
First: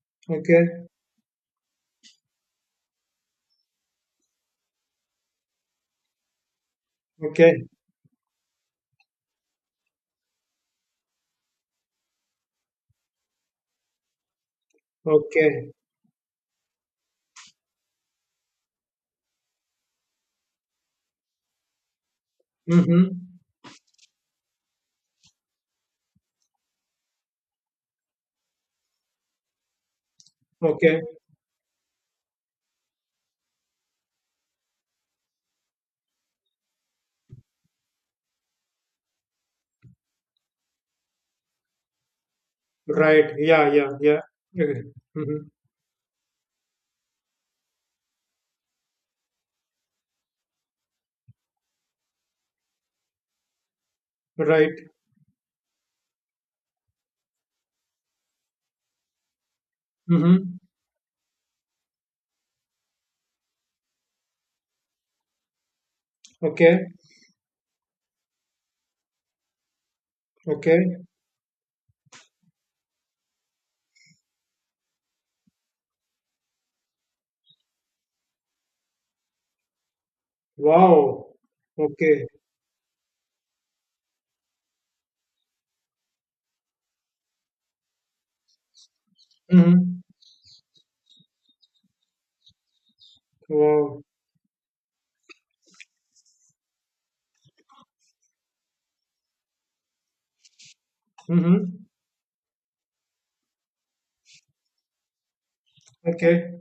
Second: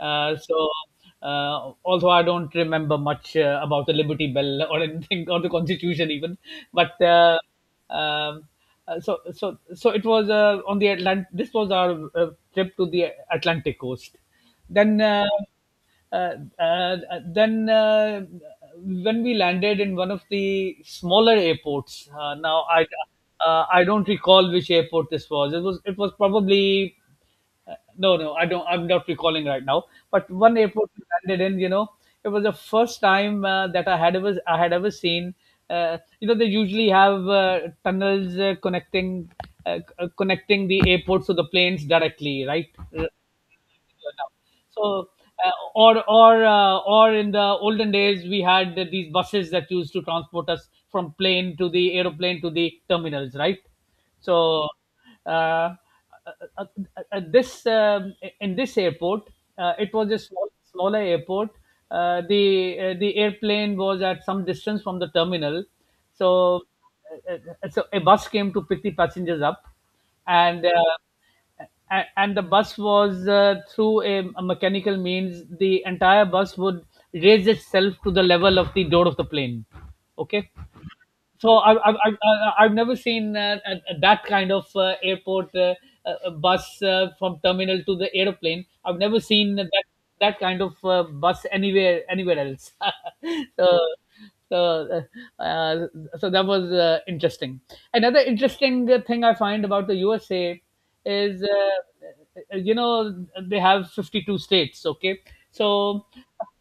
[SPEAKER 1] Uh, so,
[SPEAKER 2] Okay.
[SPEAKER 1] Although I don't remember much about the Liberty Bell or anything, or the Constitution even, but
[SPEAKER 2] Okay.
[SPEAKER 1] um, so so so it was on the Atlantic. This was our trip to the Atlantic coast. Then.
[SPEAKER 2] Okay.
[SPEAKER 1] Uh, and Then when we landed in one of the smaller airports, now I
[SPEAKER 2] Mhm.
[SPEAKER 1] I don't recall which airport this was. It was it was probably no no, I don't, I'm not recalling right now. But one airport
[SPEAKER 2] Okay.
[SPEAKER 1] we landed in, you know, it was the first time that I had ever I had ever seen, you know, they usually have tunnels connecting the airports to the planes directly, right? Uh,
[SPEAKER 2] Right. Yeah. Yeah. Yeah.
[SPEAKER 1] Now.
[SPEAKER 2] Okay.
[SPEAKER 1] So,
[SPEAKER 2] Mhm.
[SPEAKER 1] or in the olden days, we had these buses that used to transport us from plane to the terminals, right? So,
[SPEAKER 2] Right.
[SPEAKER 1] uh, uh, uh, this in this airport, it was a small,
[SPEAKER 2] Mhm.
[SPEAKER 1] smaller airport. The airplane was at some distance from the terminal, so
[SPEAKER 2] Okay.
[SPEAKER 1] uh, so a bus came to pick the passengers up, and
[SPEAKER 2] Okay.
[SPEAKER 1] uh, and the bus was through a mechanical means, the entire bus would raise itself to the level of the door of the plane. Okay,
[SPEAKER 2] Wow.
[SPEAKER 1] so
[SPEAKER 2] Okay.
[SPEAKER 1] I've never seen that kind of airport bus from terminal to the aeroplane. I've never seen that
[SPEAKER 2] Mhm.
[SPEAKER 1] that kind of bus anywhere anywhere else. So
[SPEAKER 2] Wow.
[SPEAKER 1] so uh, uh, so that was interesting. Another interesting thing I find about the USA is
[SPEAKER 2] Mhm.
[SPEAKER 1] you know they have 52 states. Okay, so
[SPEAKER 2] Okay.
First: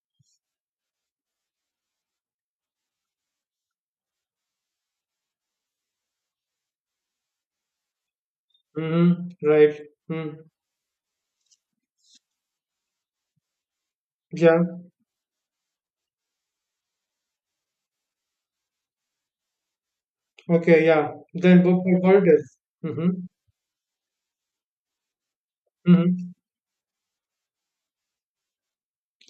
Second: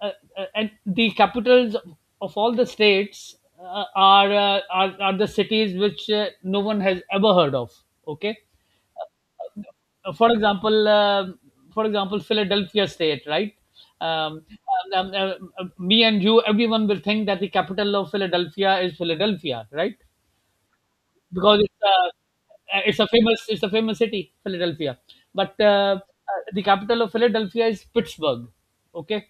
[SPEAKER 1] uh, and the capitals of all the states are the cities which no one has ever heard of. Okay.
[SPEAKER 2] Mm-hmm. Right.
[SPEAKER 1] For
[SPEAKER 2] Mm.
[SPEAKER 1] example, for example, Philadelphia state, right? um,
[SPEAKER 2] Yeah.
[SPEAKER 1] um, uh, Me and you, everyone will think that the capital of Philadelphia is Philadelphia, right?
[SPEAKER 2] Okay. Yeah.
[SPEAKER 1] Because
[SPEAKER 2] Then book my holidays.
[SPEAKER 1] it's a
[SPEAKER 2] Mm-hmm.
[SPEAKER 1] famous, it's a famous city, Philadelphia. But
[SPEAKER 2] Mm-hmm.
[SPEAKER 1] the capital of Philadelphia is Pittsburgh. Okay.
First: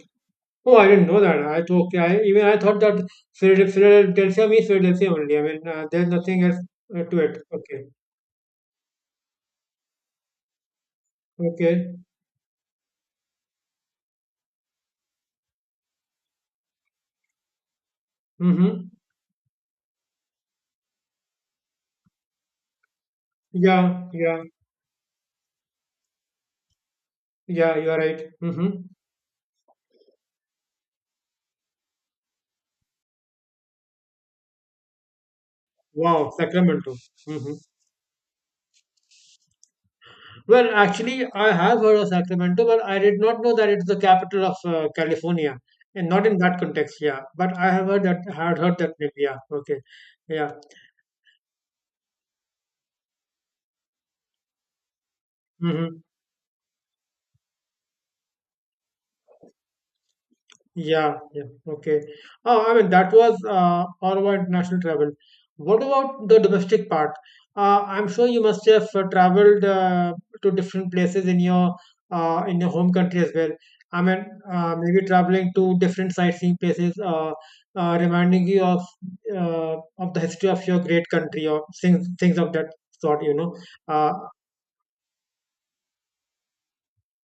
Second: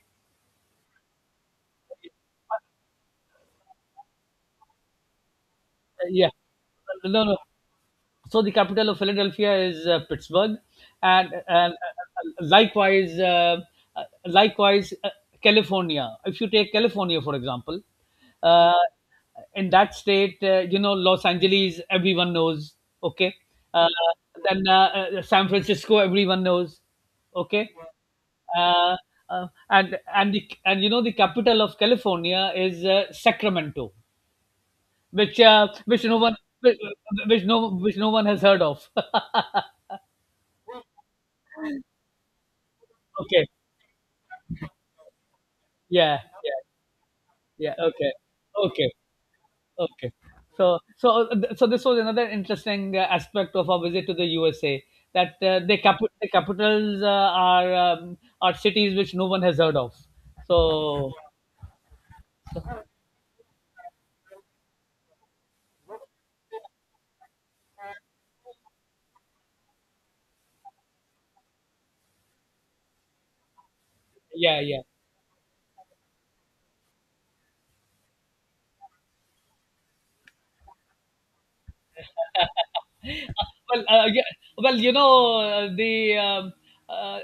[SPEAKER 2] Oh, I didn't know that. I thought, okay, I even I thought that Philad- Philadelphia means Philadelphia only. I mean, there's
[SPEAKER 1] Yeah,
[SPEAKER 2] nothing else to
[SPEAKER 1] no no,
[SPEAKER 2] it. Okay.
[SPEAKER 1] so the capital of Philadelphia is Pittsburgh. And
[SPEAKER 2] Okay.
[SPEAKER 1] likewise, California. If you take California, for example, uh,
[SPEAKER 2] Mm-hmm.
[SPEAKER 1] in that state, you know, Los Angeles, everyone knows. Okay, uh,
[SPEAKER 2] Yeah. Yeah.
[SPEAKER 1] then San Francisco, everyone knows. Okay,
[SPEAKER 2] Yeah. You're right. Mm-hmm.
[SPEAKER 1] uh, and the, and you know the capital of California is Sacramento, which no
[SPEAKER 2] Wow.
[SPEAKER 1] one which
[SPEAKER 2] Sacramento. Mm-hmm.
[SPEAKER 1] which no one has heard of.
[SPEAKER 2] Well, actually, I have heard of Sacramento, but I did not
[SPEAKER 1] Okay.
[SPEAKER 2] know that it's the capital of California, and
[SPEAKER 1] Yeah.
[SPEAKER 2] not in
[SPEAKER 1] Yeah.
[SPEAKER 2] that context. Yeah, but I
[SPEAKER 1] Yeah.
[SPEAKER 2] have heard
[SPEAKER 1] Okay.
[SPEAKER 2] that. Had heard
[SPEAKER 1] Okay.
[SPEAKER 2] that. Name, Yeah. Okay.
[SPEAKER 1] Okay.
[SPEAKER 2] Yeah.
[SPEAKER 1] So so so this was another interesting aspect of our visit to the USA, that
[SPEAKER 2] Hmm.
[SPEAKER 1] the capitals are cities which no one has heard of. So
[SPEAKER 2] Yeah, yeah, okay. Oh, I mean, that was all about international travel. What about the domestic part? I'm sure you must have traveled to different places in your home country as well. I mean,
[SPEAKER 1] yeah, yeah.
[SPEAKER 2] maybe traveling to different sightseeing places, reminding you of the history of your great country or things things of that sort. You know.
[SPEAKER 1] Well,
[SPEAKER 2] Uh,
[SPEAKER 1] yeah, well, you know, the uh, uh,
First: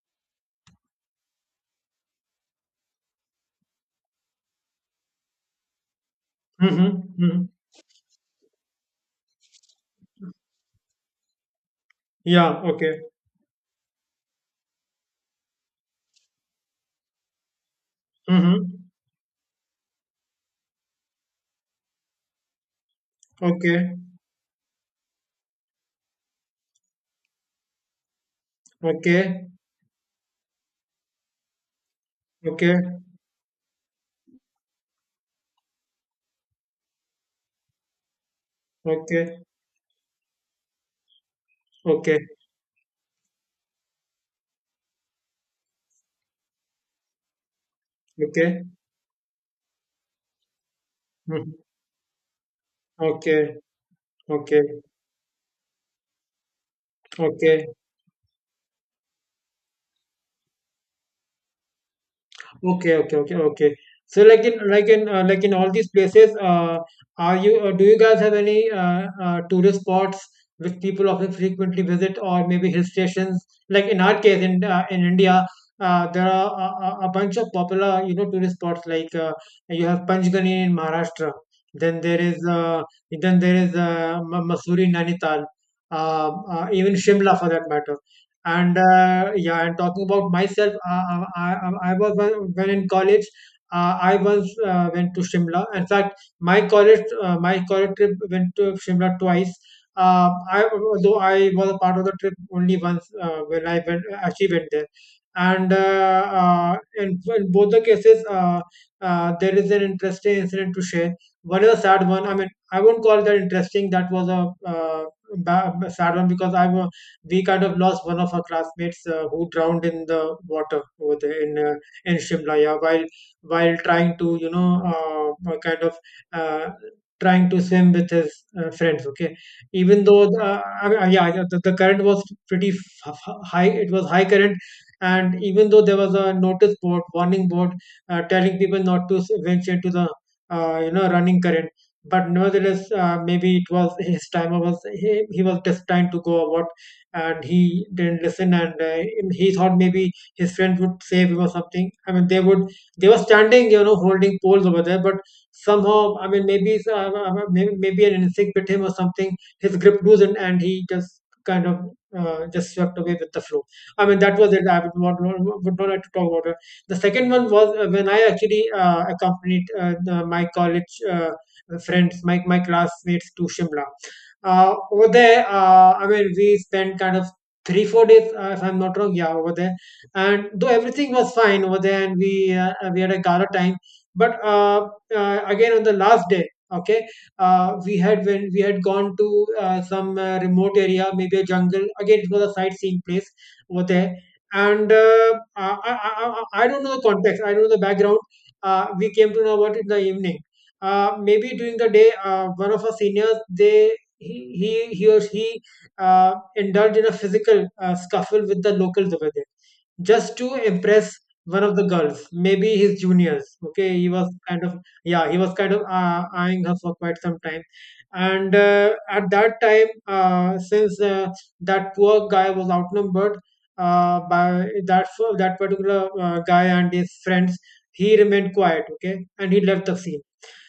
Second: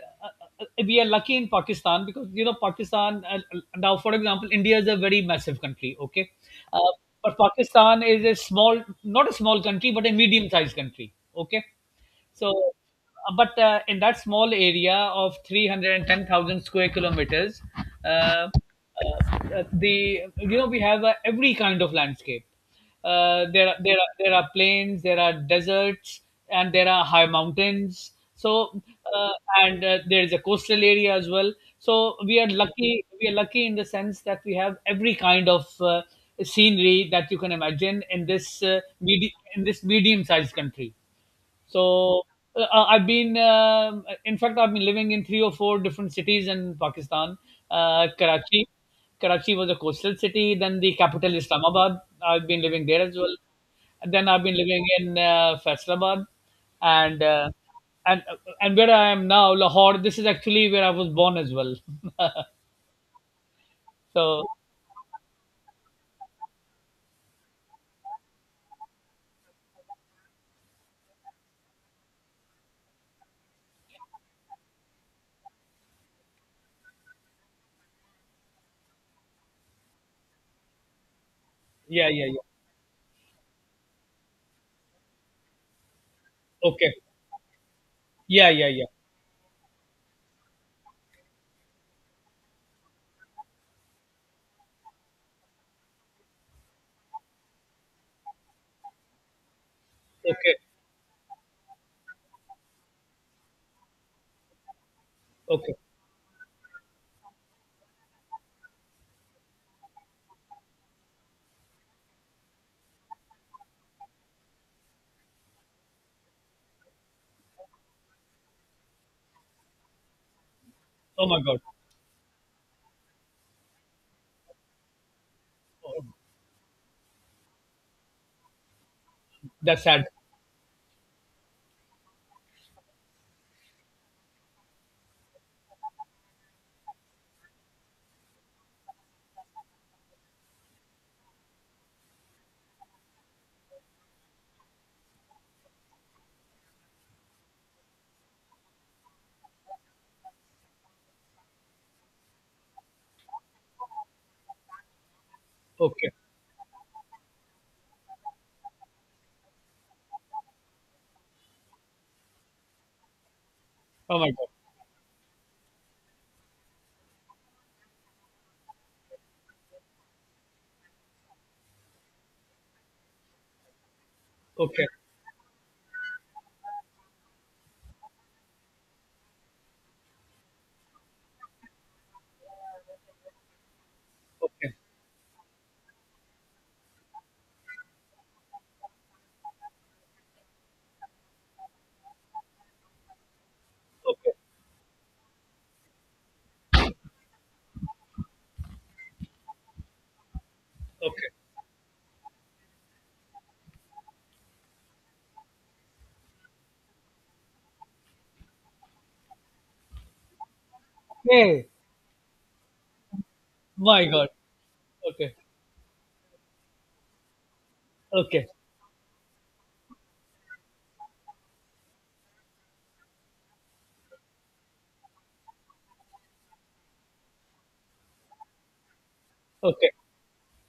[SPEAKER 1] we are lucky in Pakistan, because you know Pakistan. Now, for example, India is a very massive country. Okay,
[SPEAKER 2] mm-hmm,
[SPEAKER 1] uh, but
[SPEAKER 2] mm-hmm.
[SPEAKER 1] Pakistan is a small, not a small country, but a medium-sized country. Okay, so,
[SPEAKER 2] Yeah. Okay.
[SPEAKER 1] but in that small area of 310,000 square kilometers, uh, uh,
[SPEAKER 2] Mm-hmm.
[SPEAKER 1] the you know we have every kind of landscape. There are there
[SPEAKER 2] Okay.
[SPEAKER 1] are there are plains, there are deserts, and there are high mountains. So uh,
[SPEAKER 2] Okay.
[SPEAKER 1] and there is a coastal area as well. So we are
[SPEAKER 2] Okay.
[SPEAKER 1] lucky. We are lucky in the sense that we have every kind of scenery that you can imagine in this
[SPEAKER 2] Okay.
[SPEAKER 1] in this medium-sized country.
[SPEAKER 2] Okay,
[SPEAKER 1] So I've been, in fact, I've been living in three or four different cities in Pakistan.
[SPEAKER 2] okay,
[SPEAKER 1] Karachi, Karachi was a coastal city. Then the capital,
[SPEAKER 2] mhm,
[SPEAKER 1] Islamabad. I've been living there as well.
[SPEAKER 2] okay,
[SPEAKER 1] And then I've been
[SPEAKER 2] okay,
[SPEAKER 1] living in Faisalabad, and
[SPEAKER 2] okay,
[SPEAKER 1] and uh, and where I am now, Lahore. This is actually where I was born as well.
[SPEAKER 2] okay, okay, okay, okay. So, like
[SPEAKER 1] So
[SPEAKER 2] in like in like in all these places, are you do you guys have any tourist spots which people often frequently visit, or maybe hill stations? Like in our case, in India, there are a bunch of popular you know tourist spots. Like you have Panchgani in Maharashtra, then
[SPEAKER 1] yeah,
[SPEAKER 2] there
[SPEAKER 1] yeah,
[SPEAKER 2] is
[SPEAKER 1] yeah.
[SPEAKER 2] uh, then there is Masuri, Nainital,
[SPEAKER 1] Okay.
[SPEAKER 2] even Shimla for that matter,
[SPEAKER 1] Yeah, yeah,
[SPEAKER 2] and
[SPEAKER 1] yeah.
[SPEAKER 2] yeah, and talking about myself I was when in college I once went to Shimla. In fact, my college trip went to Shimla twice. uh,
[SPEAKER 1] Okay.
[SPEAKER 2] I though I was a part of the trip only once when I went actually went there, and
[SPEAKER 1] Okay.
[SPEAKER 2] uh, uh, in both the cases, there is an interesting incident to share. One is a sad one. I mean, I won't call that interesting. That was a sad one because I was we kind of lost one of our classmates who drowned in the water over
[SPEAKER 1] Oh
[SPEAKER 2] there
[SPEAKER 1] my God.
[SPEAKER 2] in Shimla, yeah, while trying to you know kind of
[SPEAKER 1] Oh,
[SPEAKER 2] uh, trying to swim with his friends. Okay,
[SPEAKER 1] that's
[SPEAKER 2] even
[SPEAKER 1] sad.
[SPEAKER 2] though the, I mean, yeah, the current was pretty high, it was high current, and even though there was a notice board, warning board, telling people not to venture into the you know running current, but nevertheless maybe it was his time or was he was destined to go or what? And he didn't listen, and he thought maybe his friends would save him or something. I mean they would they were standing, you know, holding poles over there, but
[SPEAKER 1] Okay.
[SPEAKER 2] somehow, I mean, maybe maybe an insect bit him or something. His grip loosened and he just kind of just swept away with the flow. I mean,
[SPEAKER 1] Oh my
[SPEAKER 2] that
[SPEAKER 1] God.
[SPEAKER 2] was it. I would not like to talk about it. The second one was when I actually accompanied my college friends, my classmates to Shimla.
[SPEAKER 1] Okay.
[SPEAKER 2] Over there, I mean, we spent kind of three, four days, if I'm not wrong. Yeah, over there, and though everything was fine over there, and we had a gala time, but
[SPEAKER 1] Okay.
[SPEAKER 2] again on the last day, okay, we had when we had gone to some remote area, maybe a jungle. Again, it was a sightseeing place over there,
[SPEAKER 1] Okay.
[SPEAKER 2] and I don't know the context. I don't know the background. We came to know about it in the evening,
[SPEAKER 1] Okay.
[SPEAKER 2] maybe during the day, one of our seniors they he he he or he indulged in a physical scuffle with the locals over there just to impress one
[SPEAKER 1] Okay.
[SPEAKER 2] of the girls, maybe his juniors. Okay,
[SPEAKER 1] My
[SPEAKER 2] he was
[SPEAKER 1] God.
[SPEAKER 2] kind of, yeah,
[SPEAKER 1] Okay.
[SPEAKER 2] he was kind of eyeing her for quite some time,
[SPEAKER 1] Okay.
[SPEAKER 2] and at that time, since that poor guy was outnumbered by that that particular guy and his friends, he remained quiet. Okay, and he left
[SPEAKER 1] Okay.
[SPEAKER 2] the scene,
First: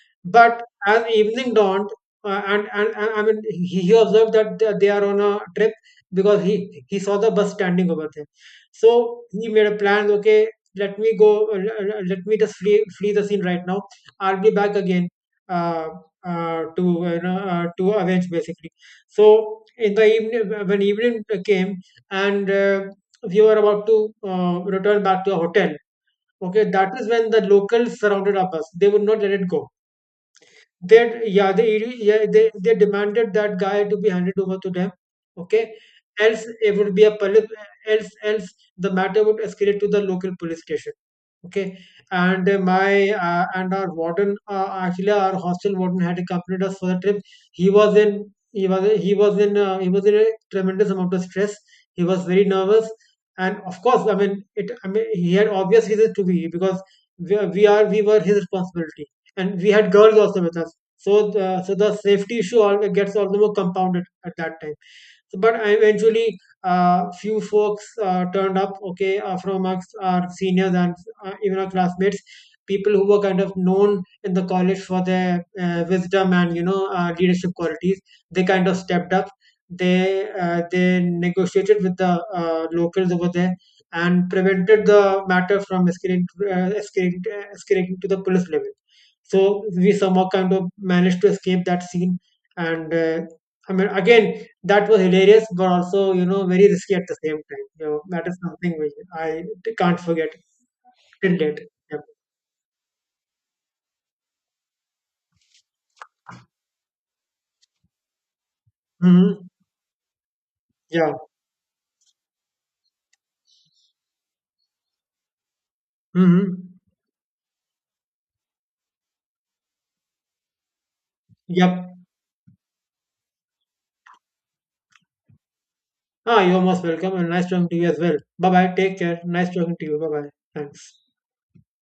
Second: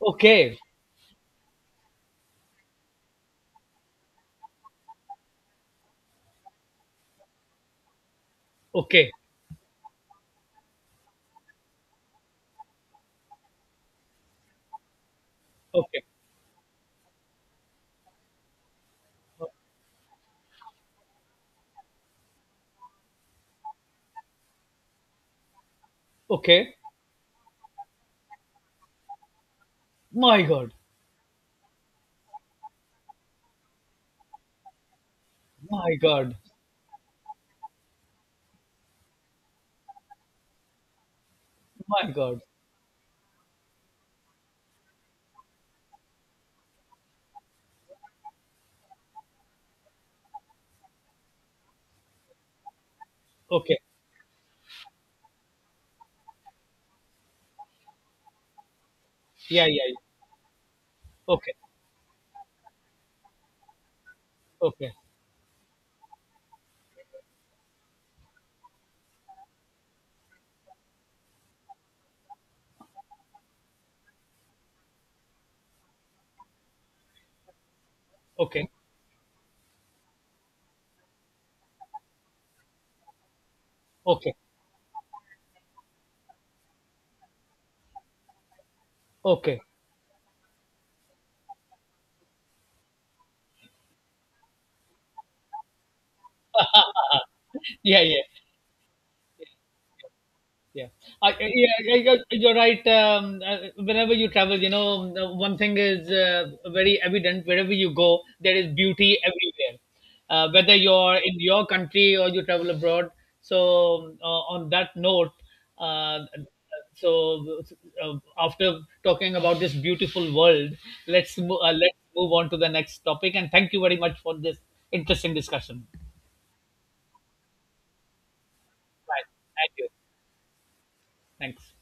[SPEAKER 1] Okay.
[SPEAKER 2] but as evening dawned, and I mean, he observed that they are on a trip because he saw the bus standing over there.
[SPEAKER 1] Okay.
[SPEAKER 2] So he made a plan. Okay, let me go. Let me just flee flee the scene right now. I'll be back again. Uh,
[SPEAKER 1] Okay.
[SPEAKER 2] to you know, to avenge basically. So in the evening, when evening came and we were about to return back to the hotel. Okay,
[SPEAKER 1] Okay.
[SPEAKER 2] that is when the locals surrounded our bus. They would not let it go,
[SPEAKER 1] My God.
[SPEAKER 2] that yeah, they demanded that guy to be handed over to them, okay,
[SPEAKER 1] My God.
[SPEAKER 2] else it would be a police, else else the matter would escalate to the local police station. Okay,
[SPEAKER 1] My God.
[SPEAKER 2] and my and our warden, actually our hostel warden had accompanied us for the trip. He was in a tremendous amount of stress. He was very nervous, and
[SPEAKER 1] Okay.
[SPEAKER 2] of course, I mean it. I mean, he had obvious reasons to be, because we, are- we are we were his responsibility, and
[SPEAKER 1] Yeah.
[SPEAKER 2] we
[SPEAKER 1] Yeah.
[SPEAKER 2] had
[SPEAKER 1] Yeah.
[SPEAKER 2] girls also with us.
[SPEAKER 1] Okay.
[SPEAKER 2] So the safety issue all gets all the more compounded at that time.
[SPEAKER 1] Okay.
[SPEAKER 2] So, but eventually, few folks turned up, okay, from amongst our seniors and even our classmates, people who were kind of known in the college for their wisdom and you know leadership qualities. They kind
[SPEAKER 1] Okay.
[SPEAKER 2] of stepped up. They negotiated with the locals over there and
[SPEAKER 1] Okay.
[SPEAKER 2] prevented the matter from escalating, escalating to the police level.
[SPEAKER 1] Okay.
[SPEAKER 2] So we somehow kind of managed to escape that scene. And I mean, again, that was hilarious, but also you know very risky at the same time. You know,
[SPEAKER 1] Yeah. Yeah.
[SPEAKER 2] that is something which can't forget
[SPEAKER 1] Yeah,
[SPEAKER 2] till date.
[SPEAKER 1] yeah,
[SPEAKER 2] Yep.
[SPEAKER 1] you're right. Whenever you travel, you know, the one thing is very evident. Wherever you go, there is beauty
[SPEAKER 2] Hmm.
[SPEAKER 1] everywhere. Whether
[SPEAKER 2] Yeah.
[SPEAKER 1] you're in your country or you travel abroad. So, on that note, uh,
[SPEAKER 2] Hmm.
[SPEAKER 1] so after talking about this beautiful world,
[SPEAKER 2] Yep.
[SPEAKER 1] let's move on to the next topic. And thank you very much for this interesting discussion.
[SPEAKER 2] Ah, you're most welcome, and nice talking to you as well. Bye bye. Take care.
[SPEAKER 1] Bye.
[SPEAKER 2] Nice
[SPEAKER 1] Thank
[SPEAKER 2] talking to
[SPEAKER 1] you.
[SPEAKER 2] you. Bye bye. Thanks.
[SPEAKER 1] Thanks.